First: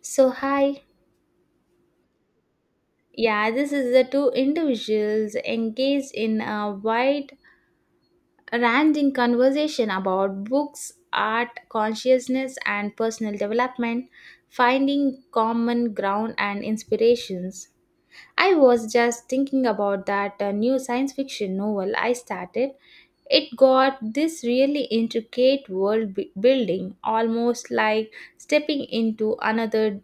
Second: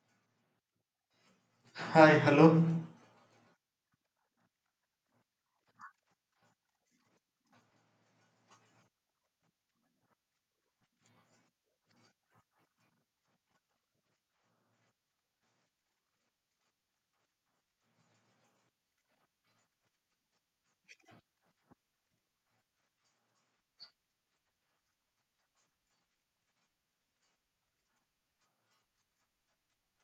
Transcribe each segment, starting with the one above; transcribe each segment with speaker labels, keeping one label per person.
Speaker 1: So, hi.
Speaker 2: Hi, hello.
Speaker 1: Yeah, this is the two individuals engaged in a wide ranging conversation about books, art, consciousness, and personal development, finding common ground and inspirations. I was just thinking about that new science fiction novel I started. It got this really intricate world building, almost like stepping into another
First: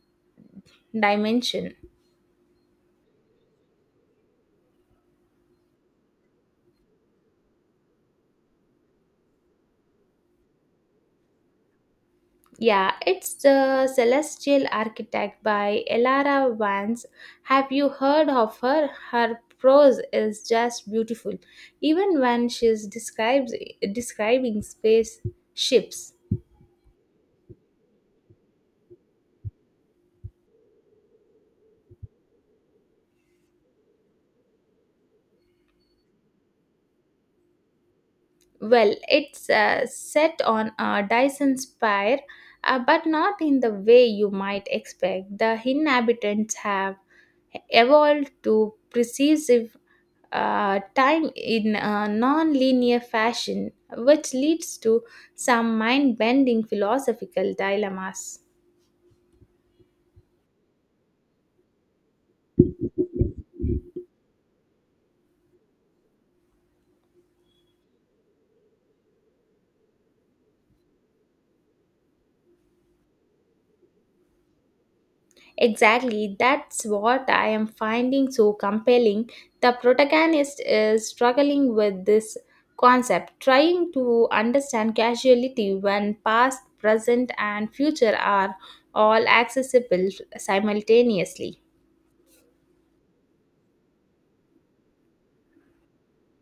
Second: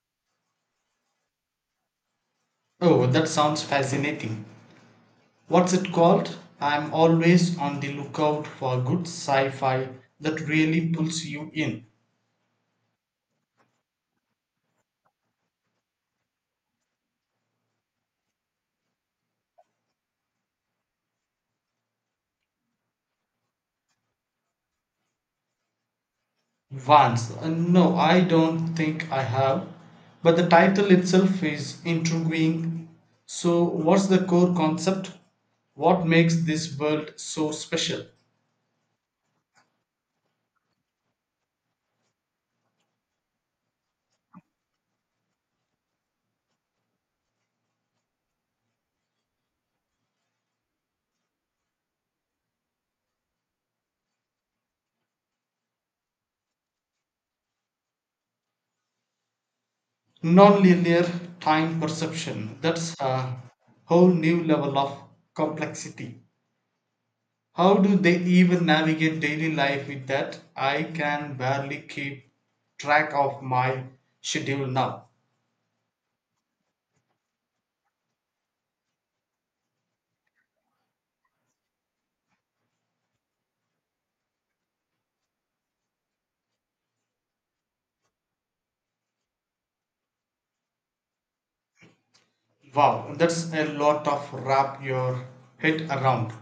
Speaker 1: dimension.
Speaker 2: Oh, that sounds fascinating. What's it called? I'm always on the lookout for good sci fi that really pulls you in.
Speaker 1: Yeah, it's the Celestial Architect by Elara Vance. Have you heard of her? Her prose is just beautiful, even when she's describes describing space ships.
Speaker 2: Vance. No, I don't think I have. But the title itself is intriguing. So, what's the core concept? What makes this world so special?
Speaker 1: Well, it's set on a Dyson spire, but not in the way you might expect. The inhabitants have evolved to precise time in a non-linear fashion, which leads to some mind-bending philosophical dilemmas.
Speaker 2: Nonlinear time perception. That's a whole new level of complexity. How do they even navigate daily life with that? I can barely keep track of my schedule now.
Speaker 1: Exactly, that's what I am finding so compelling. The protagonist is struggling with this concept, trying to understand causality when past, present, and future are all accessible simultaneously.
Speaker 2: Wow, that's a lot of wrap your head around.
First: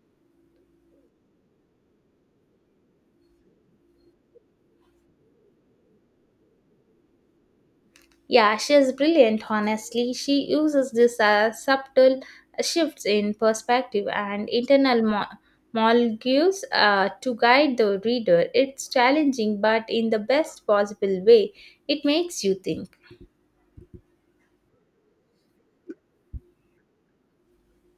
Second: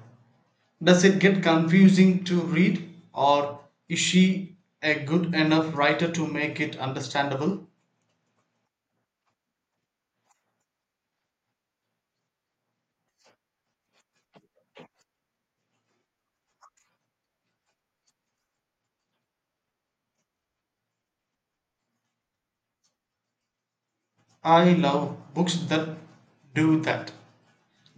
Speaker 2: Does it get confusing to read, or is she a good enough writer to make it understandable?
Speaker 1: Yeah, she is brilliant, honestly. She uses this subtle shifts in perspective and molecules to guide the reader. It's challenging, but in the best possible way, it makes you think.
Speaker 2: I love books that do that.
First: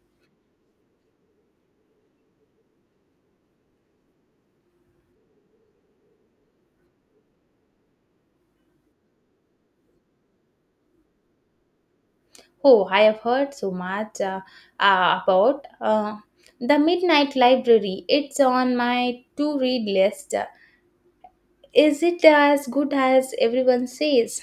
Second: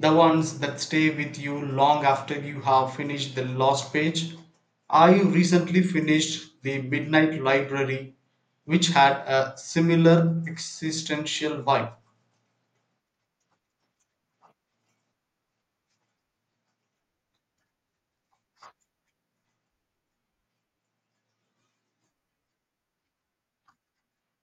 Speaker 2: The ones that stay with you long after you have finished the last page. I recently finished The Midnight Library, which had a similar existential vibe.
Speaker 1: Oh, I have heard so much about the Midnight Library. It's on my to read list. Is it as good as everyone says?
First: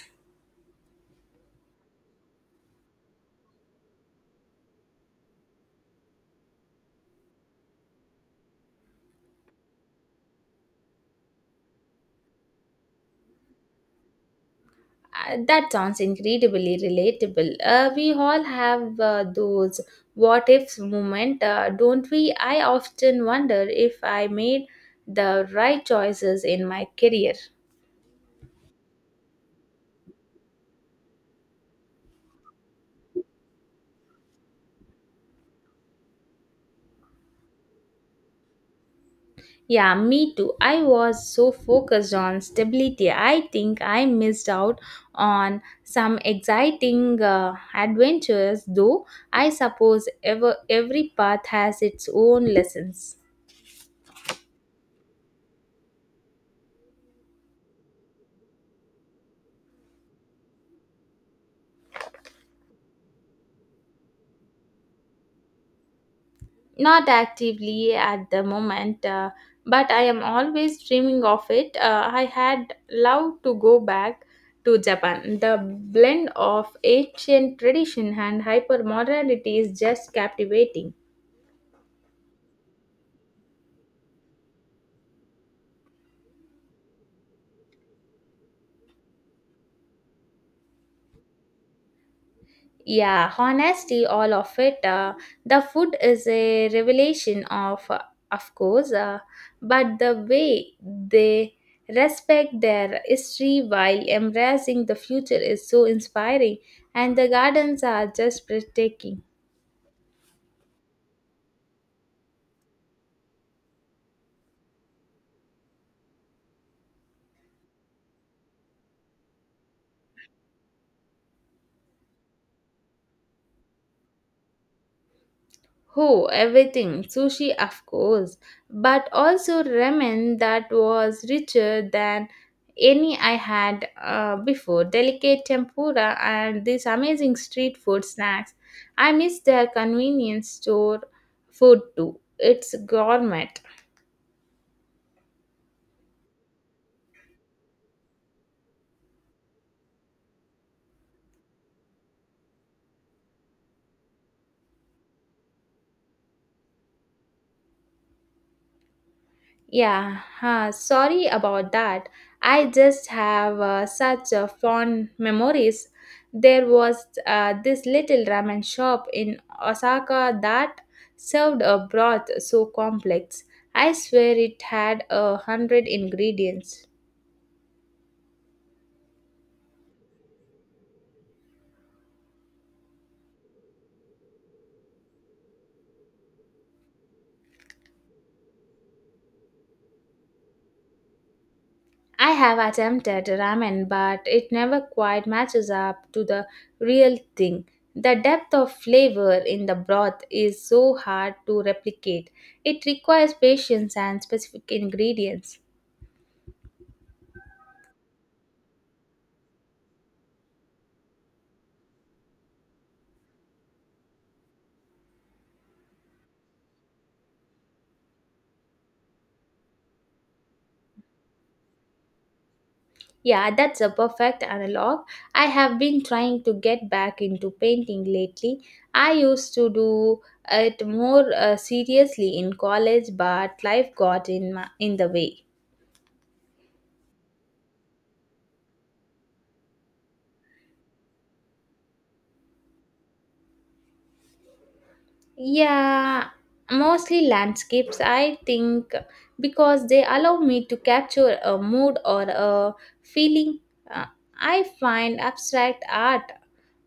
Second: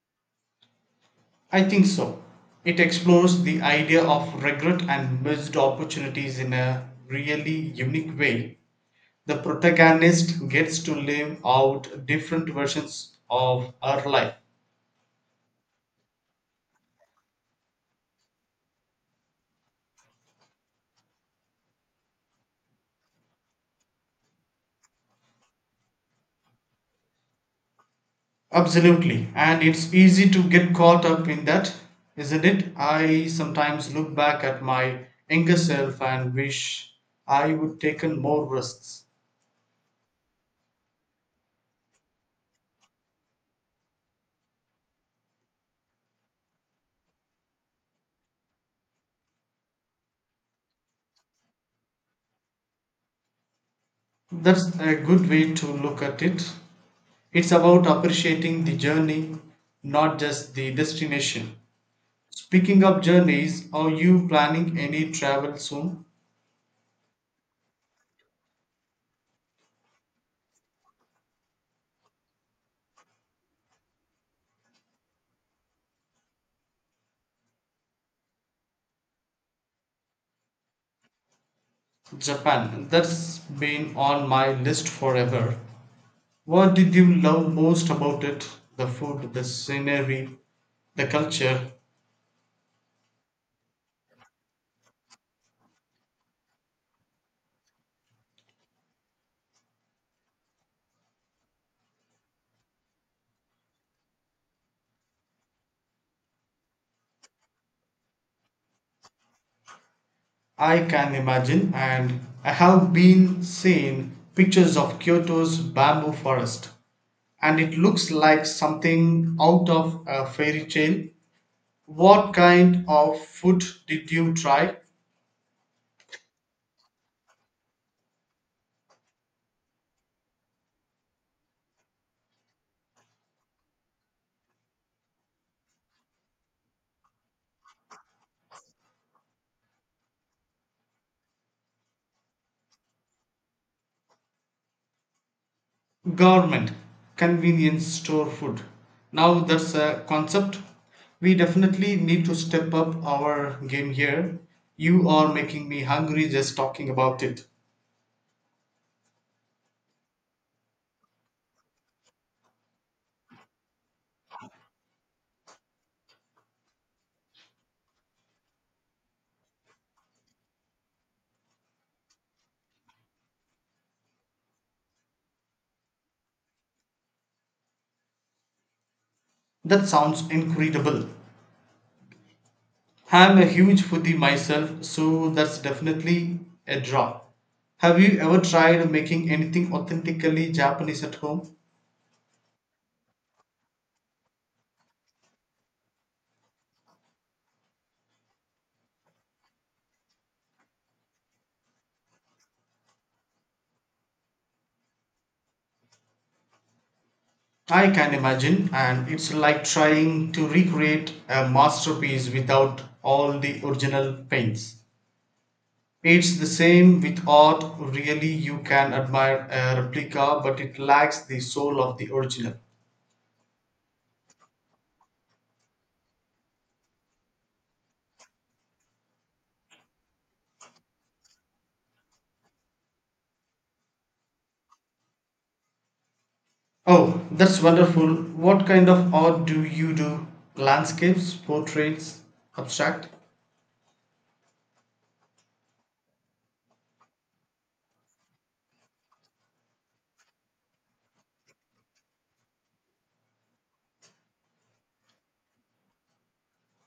Speaker 2: I think so. It explores the idea of regret and missed opportunities in a really unique way. The protagonist gets to live out different versions of her life.
Speaker 1: That sounds incredibly relatable. We all have those what ifs moment, don't we? I often wonder if I made the right choices in my career.
Speaker 2: Absolutely. And it's easy to get caught up in that, isn't it? I sometimes look back at my younger self and wish I would taken more risks.
Speaker 1: Yeah, me too. I was so focused on stability. I think I missed out on some exciting adventures, though I suppose every path has its own lessons.
Speaker 2: That's a good way to look at it. It's about appreciating the journey, not just the destination. Speaking of journeys, are you planning any travel soon?
Speaker 1: Not actively at the moment, but I am always dreaming of it. I had loved to go back to Japan. The blend of ancient tradition and hypermodernity is just captivating.
Speaker 2: Japan. That's been on my list forever. What did you love most about it? The food, the scenery, the culture.
Speaker 1: Yeah, honesty, all of it. The food is a revelation of course, but the way they respect their history while embracing the future is so inspiring, and the gardens are just breathtaking.
Speaker 2: I can imagine, and I have been seeing pictures of Kyoto's bamboo forest, and it looks like something out of a fairy tale. What kind of food did you try?
Speaker 1: Oh, everything. Sushi, of course. But also ramen that was richer than any I had before. Delicate tempura and these amazing street food snacks. I miss their convenience store food too. It's gourmet.
Speaker 2: Government convenience store food. Now that's a concept. We definitely need to step up our game here. You are making me hungry just talking about it.
Speaker 1: Yeah, huh, sorry about that. I just have such fond memories. There was this little ramen shop in Osaka that served a broth so complex. I swear it had a hundred ingredients.
Speaker 2: That sounds incredible. I'm a huge foodie myself, so that's definitely a draw. Have you ever tried making anything authentically Japanese at home?
Speaker 1: I have attempted ramen, but it never quite matches up to the real thing. The depth of flavor in the broth is so hard to replicate. It requires patience and specific ingredients.
Speaker 2: I can imagine, and it's like trying to recreate a masterpiece without all the original paints. It's the same with art, really, you can admire a replica, but it lacks the soul of the original.
Speaker 1: Yeah, that's a perfect analog. I have been trying to get back into painting lately. I used to do it more seriously in college, but life got in the way.
Speaker 2: Oh, that's wonderful. What kind of art do you do? Landscapes, portraits, abstract?
Speaker 1: Yeah, mostly landscapes, I think, because they allow me to capture a mood or a feeling. Uh, I find abstract art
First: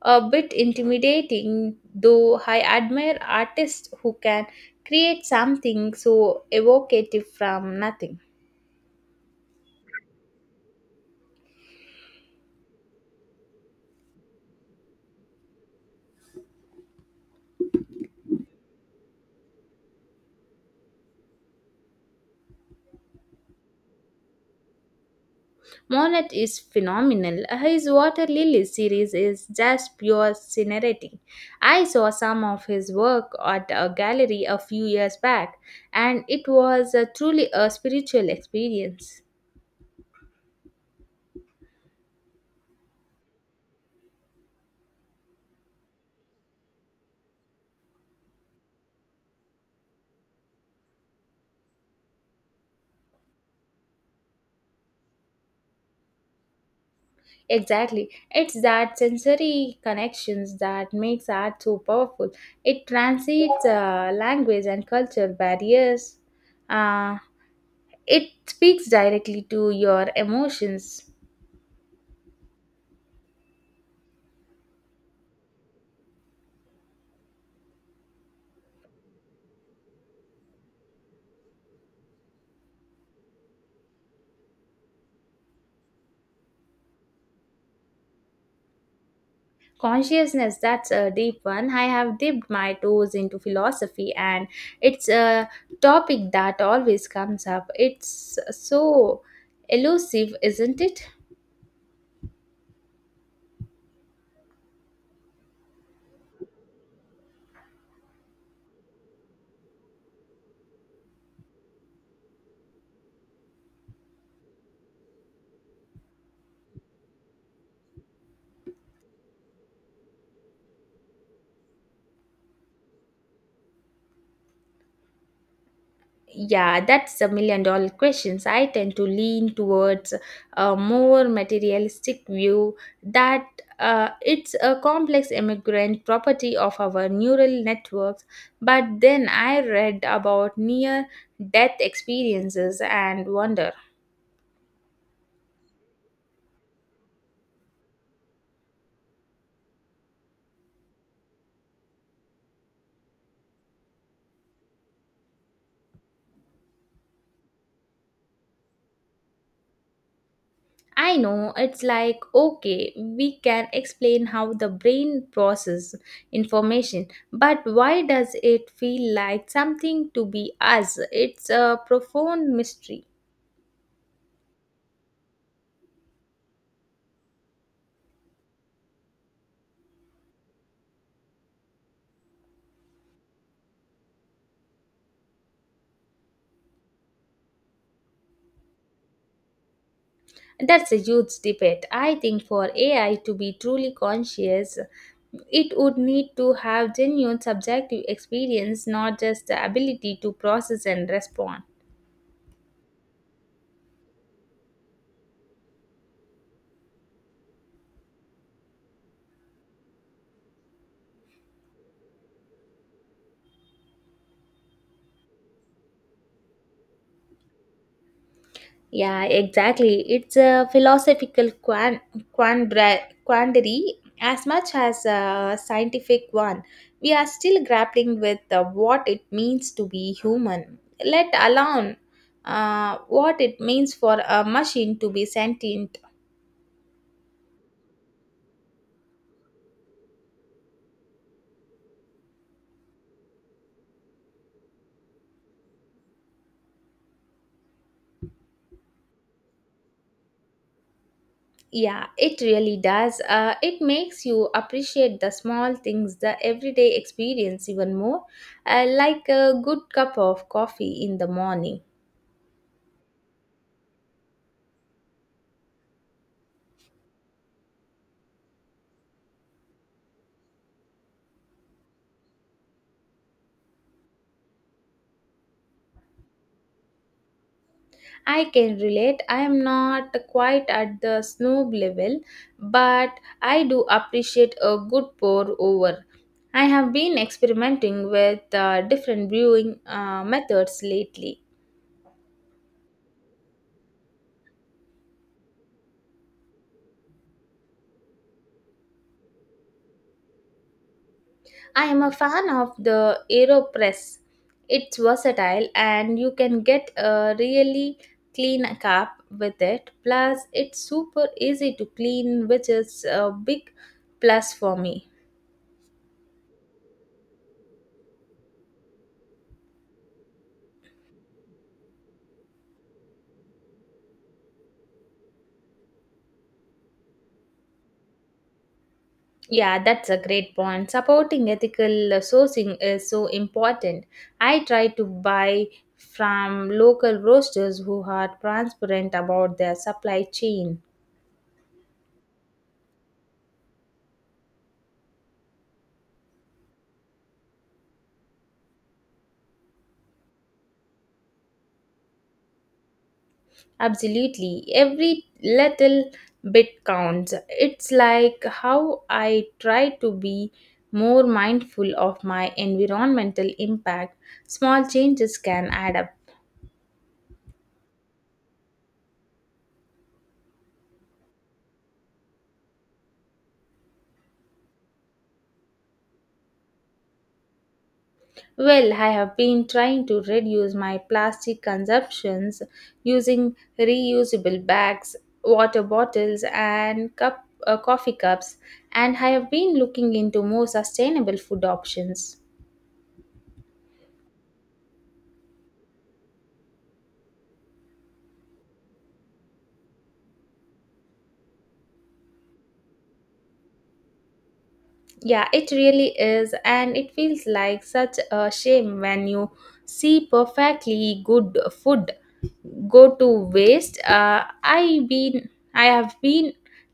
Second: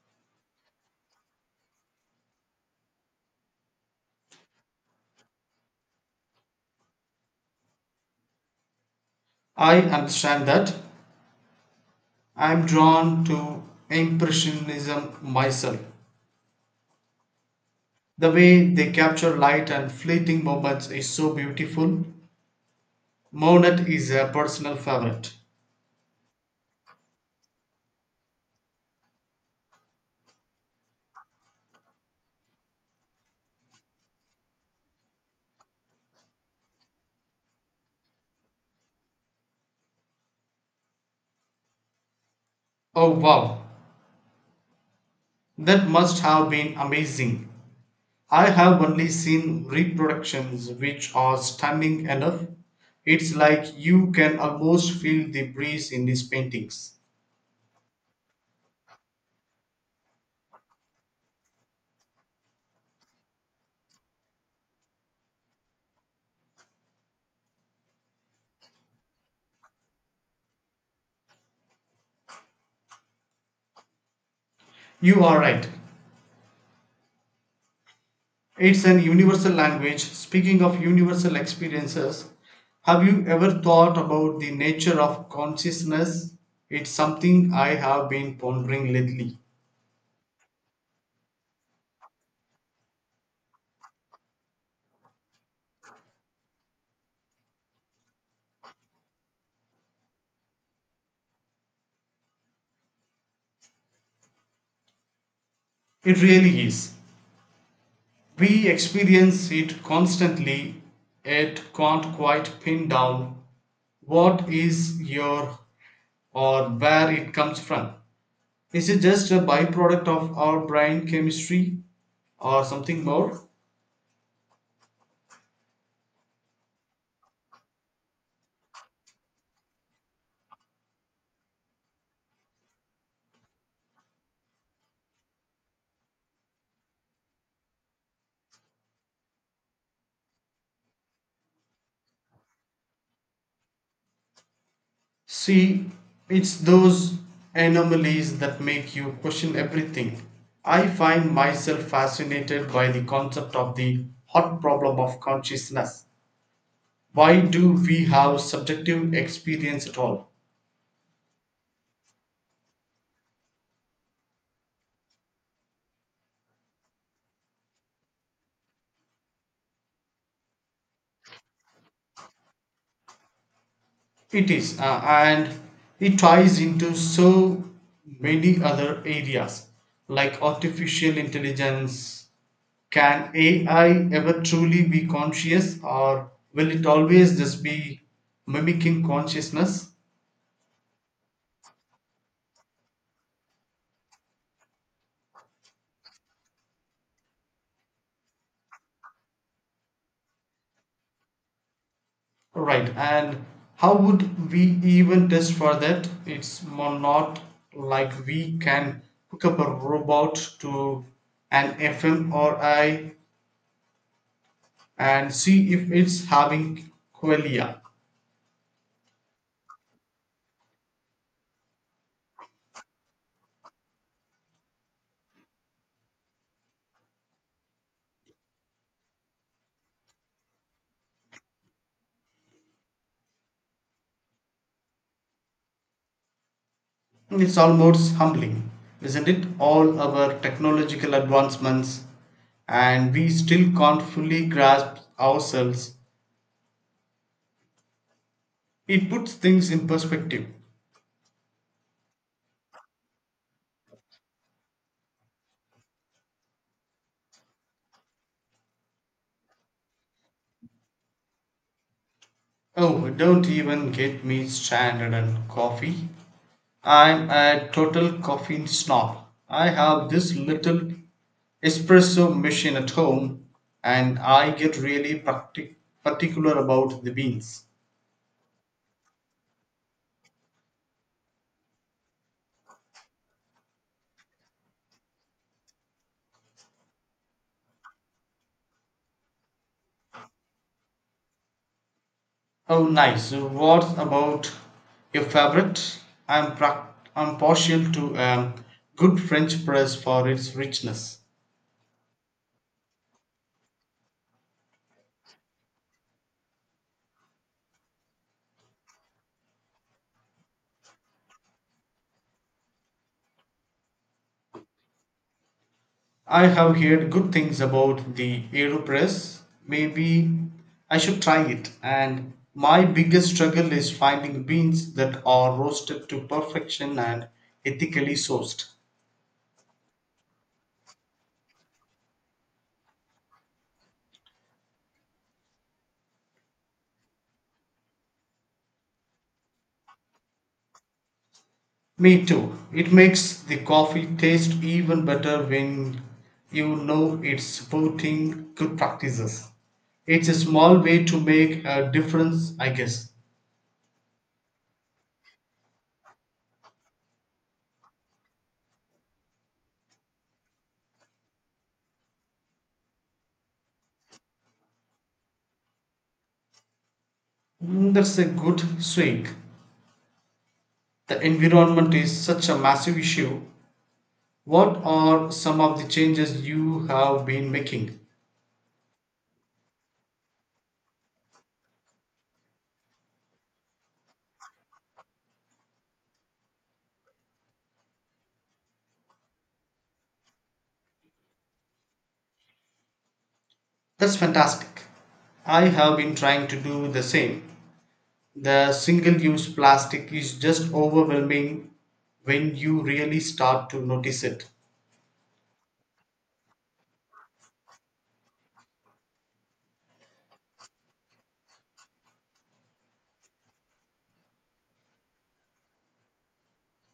Speaker 1: a bit intimidating, though I admire artists who can create something so evocative from nothing.
Speaker 2: I understand that. I'm drawn to Impressionism myself. The way they capture light and fleeting moments is so beautiful. Monet is a personal favorite.
Speaker 1: Monet is phenomenal. His Water Lily series is just pure scenery. I saw some of his work at a gallery a few years back, and it was a truly a spiritual experience.
Speaker 2: Oh wow, that must have been amazing. I have only seen reproductions which are stunning enough. It's like you can almost feel the breeze in his paintings.
Speaker 1: Exactly. It's that sensory connections that makes art so powerful. It transcends language and culture barriers. Uh, it speaks directly to your emotions.
Speaker 2: You are right. It's an universal language. Speaking of universal experiences, have you ever thought about the nature of consciousness? It's something I have been pondering lately.
Speaker 1: Consciousness, that's a deep one. I have dipped my toes into philosophy, and it's a topic that always comes up. It's so elusive, isn't it?
Speaker 2: It really is. We experience it constantly, yet can't quite pin down what is your or where it comes from. Is it just a byproduct of our brain chemistry or something more?
Speaker 1: Yeah, that's $1 million questions. I tend to lean towards a more materialistic view that it's a complex immigrant property of our neural networks. But then I read about near death experiences and wonder.
Speaker 2: See, it's those anomalies that make you question everything. I find myself fascinated by the concept of the hot problem of consciousness. Why do we have subjective experience at all?
Speaker 1: I know it's like okay, we can explain how the brain processes information, but why does it feel like something to be us? It's a profound mystery.
Speaker 2: It is, and it ties into so many other areas like artificial intelligence. Can AI ever truly be conscious, or will it always just be mimicking consciousness?
Speaker 1: That's a huge debate. I think for AI to be truly conscious, it would need to have genuine subjective experience, not just the ability to process and respond.
Speaker 2: Right, and how would we even test for that? It's more not like we can hook up a robot to an fMRI and see if it's having qualia.
Speaker 1: Yeah, exactly. It's a philosophical quandary as much as a scientific one. We are still grappling with what it means to be human, let alone what it means for a machine to be sentient.
Speaker 2: It's almost humbling, isn't it? All our technological advancements, and we still can't fully grasp ourselves. It puts things in perspective.
Speaker 1: Yeah, it really does. It makes you appreciate the small things, the everyday experience even more, like a good cup of coffee in the morning.
Speaker 2: Oh, don't even get me started on coffee. I'm a total coffee snob. I have this little espresso machine at home, and I get really particular about the beans.
Speaker 1: I can relate. I am not quite at the snob level, but I do appreciate a good pour over. I have been experimenting with different brewing methods lately.
Speaker 2: Oh, nice. What about your favorite? I'm, prac I'm partial to a good French press for its richness.
Speaker 1: I am a fan of the AeroPress. It's versatile and you can get a really clean cup with it. Plus, it's super easy to clean, which is a big plus for me.
Speaker 2: I have heard good things about the AeroPress. Maybe I should try it. And my biggest struggle is finding beans that are roasted to perfection and ethically sourced.
Speaker 1: Yeah, that's a great point. Supporting ethical sourcing is so important. I try to buy from local roasters who are transparent about their supply chain.
Speaker 2: Me too. It makes the coffee taste even better when you know it's supporting good practices. It's a small way to make a difference, I guess.
Speaker 1: Absolutely. Every little bit counts. It's like how I try to be more mindful of my environmental impact. Small changes can add up.
Speaker 2: Mm, that's a good swing. The environment is such a massive issue. What are some of the changes you have been making?
Speaker 1: Well, I have been trying to reduce my plastic consumptions using reusable bags, water bottles, and coffee cups, and I have been looking into more sustainable food options.
Speaker 2: That's fantastic. I have been trying to do the same. The single use plastic is just overwhelming when you really start to notice it.
Speaker 1: Yeah, it really is, and it feels like such a shame when you see perfectly good food go to waste. I have been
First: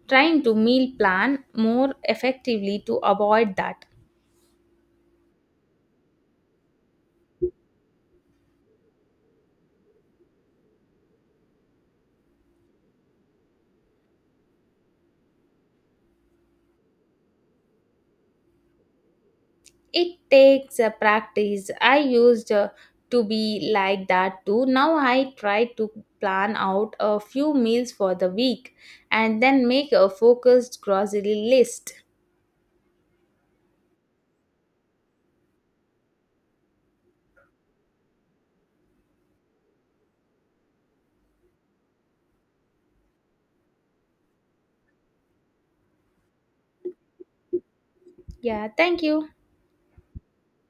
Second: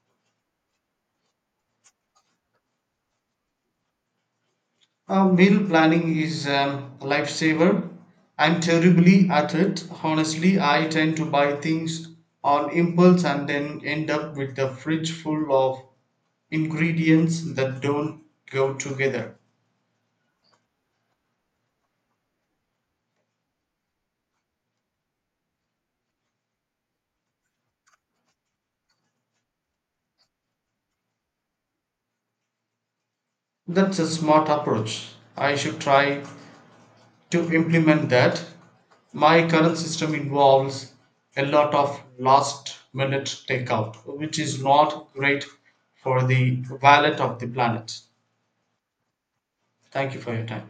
Speaker 1: trying to meal plan more effectively to avoid that.
Speaker 2: Meal planning is a lifesaver. I'm terribly at it. Honestly, I tend to buy things on impulse and then end up with a fridge full of ingredients that don't go together.
Speaker 1: It takes a practice. I used to be like that too. Now I try to plan out a few meals for the week and then make a focused grocery list.
Speaker 2: That's a smart approach. I should try to implement that. My current system involves a lot of last minute takeout, which is not great for the wallet of the planet.
Speaker 1: Yeah, thank you.
Speaker 2: Thank you for your time.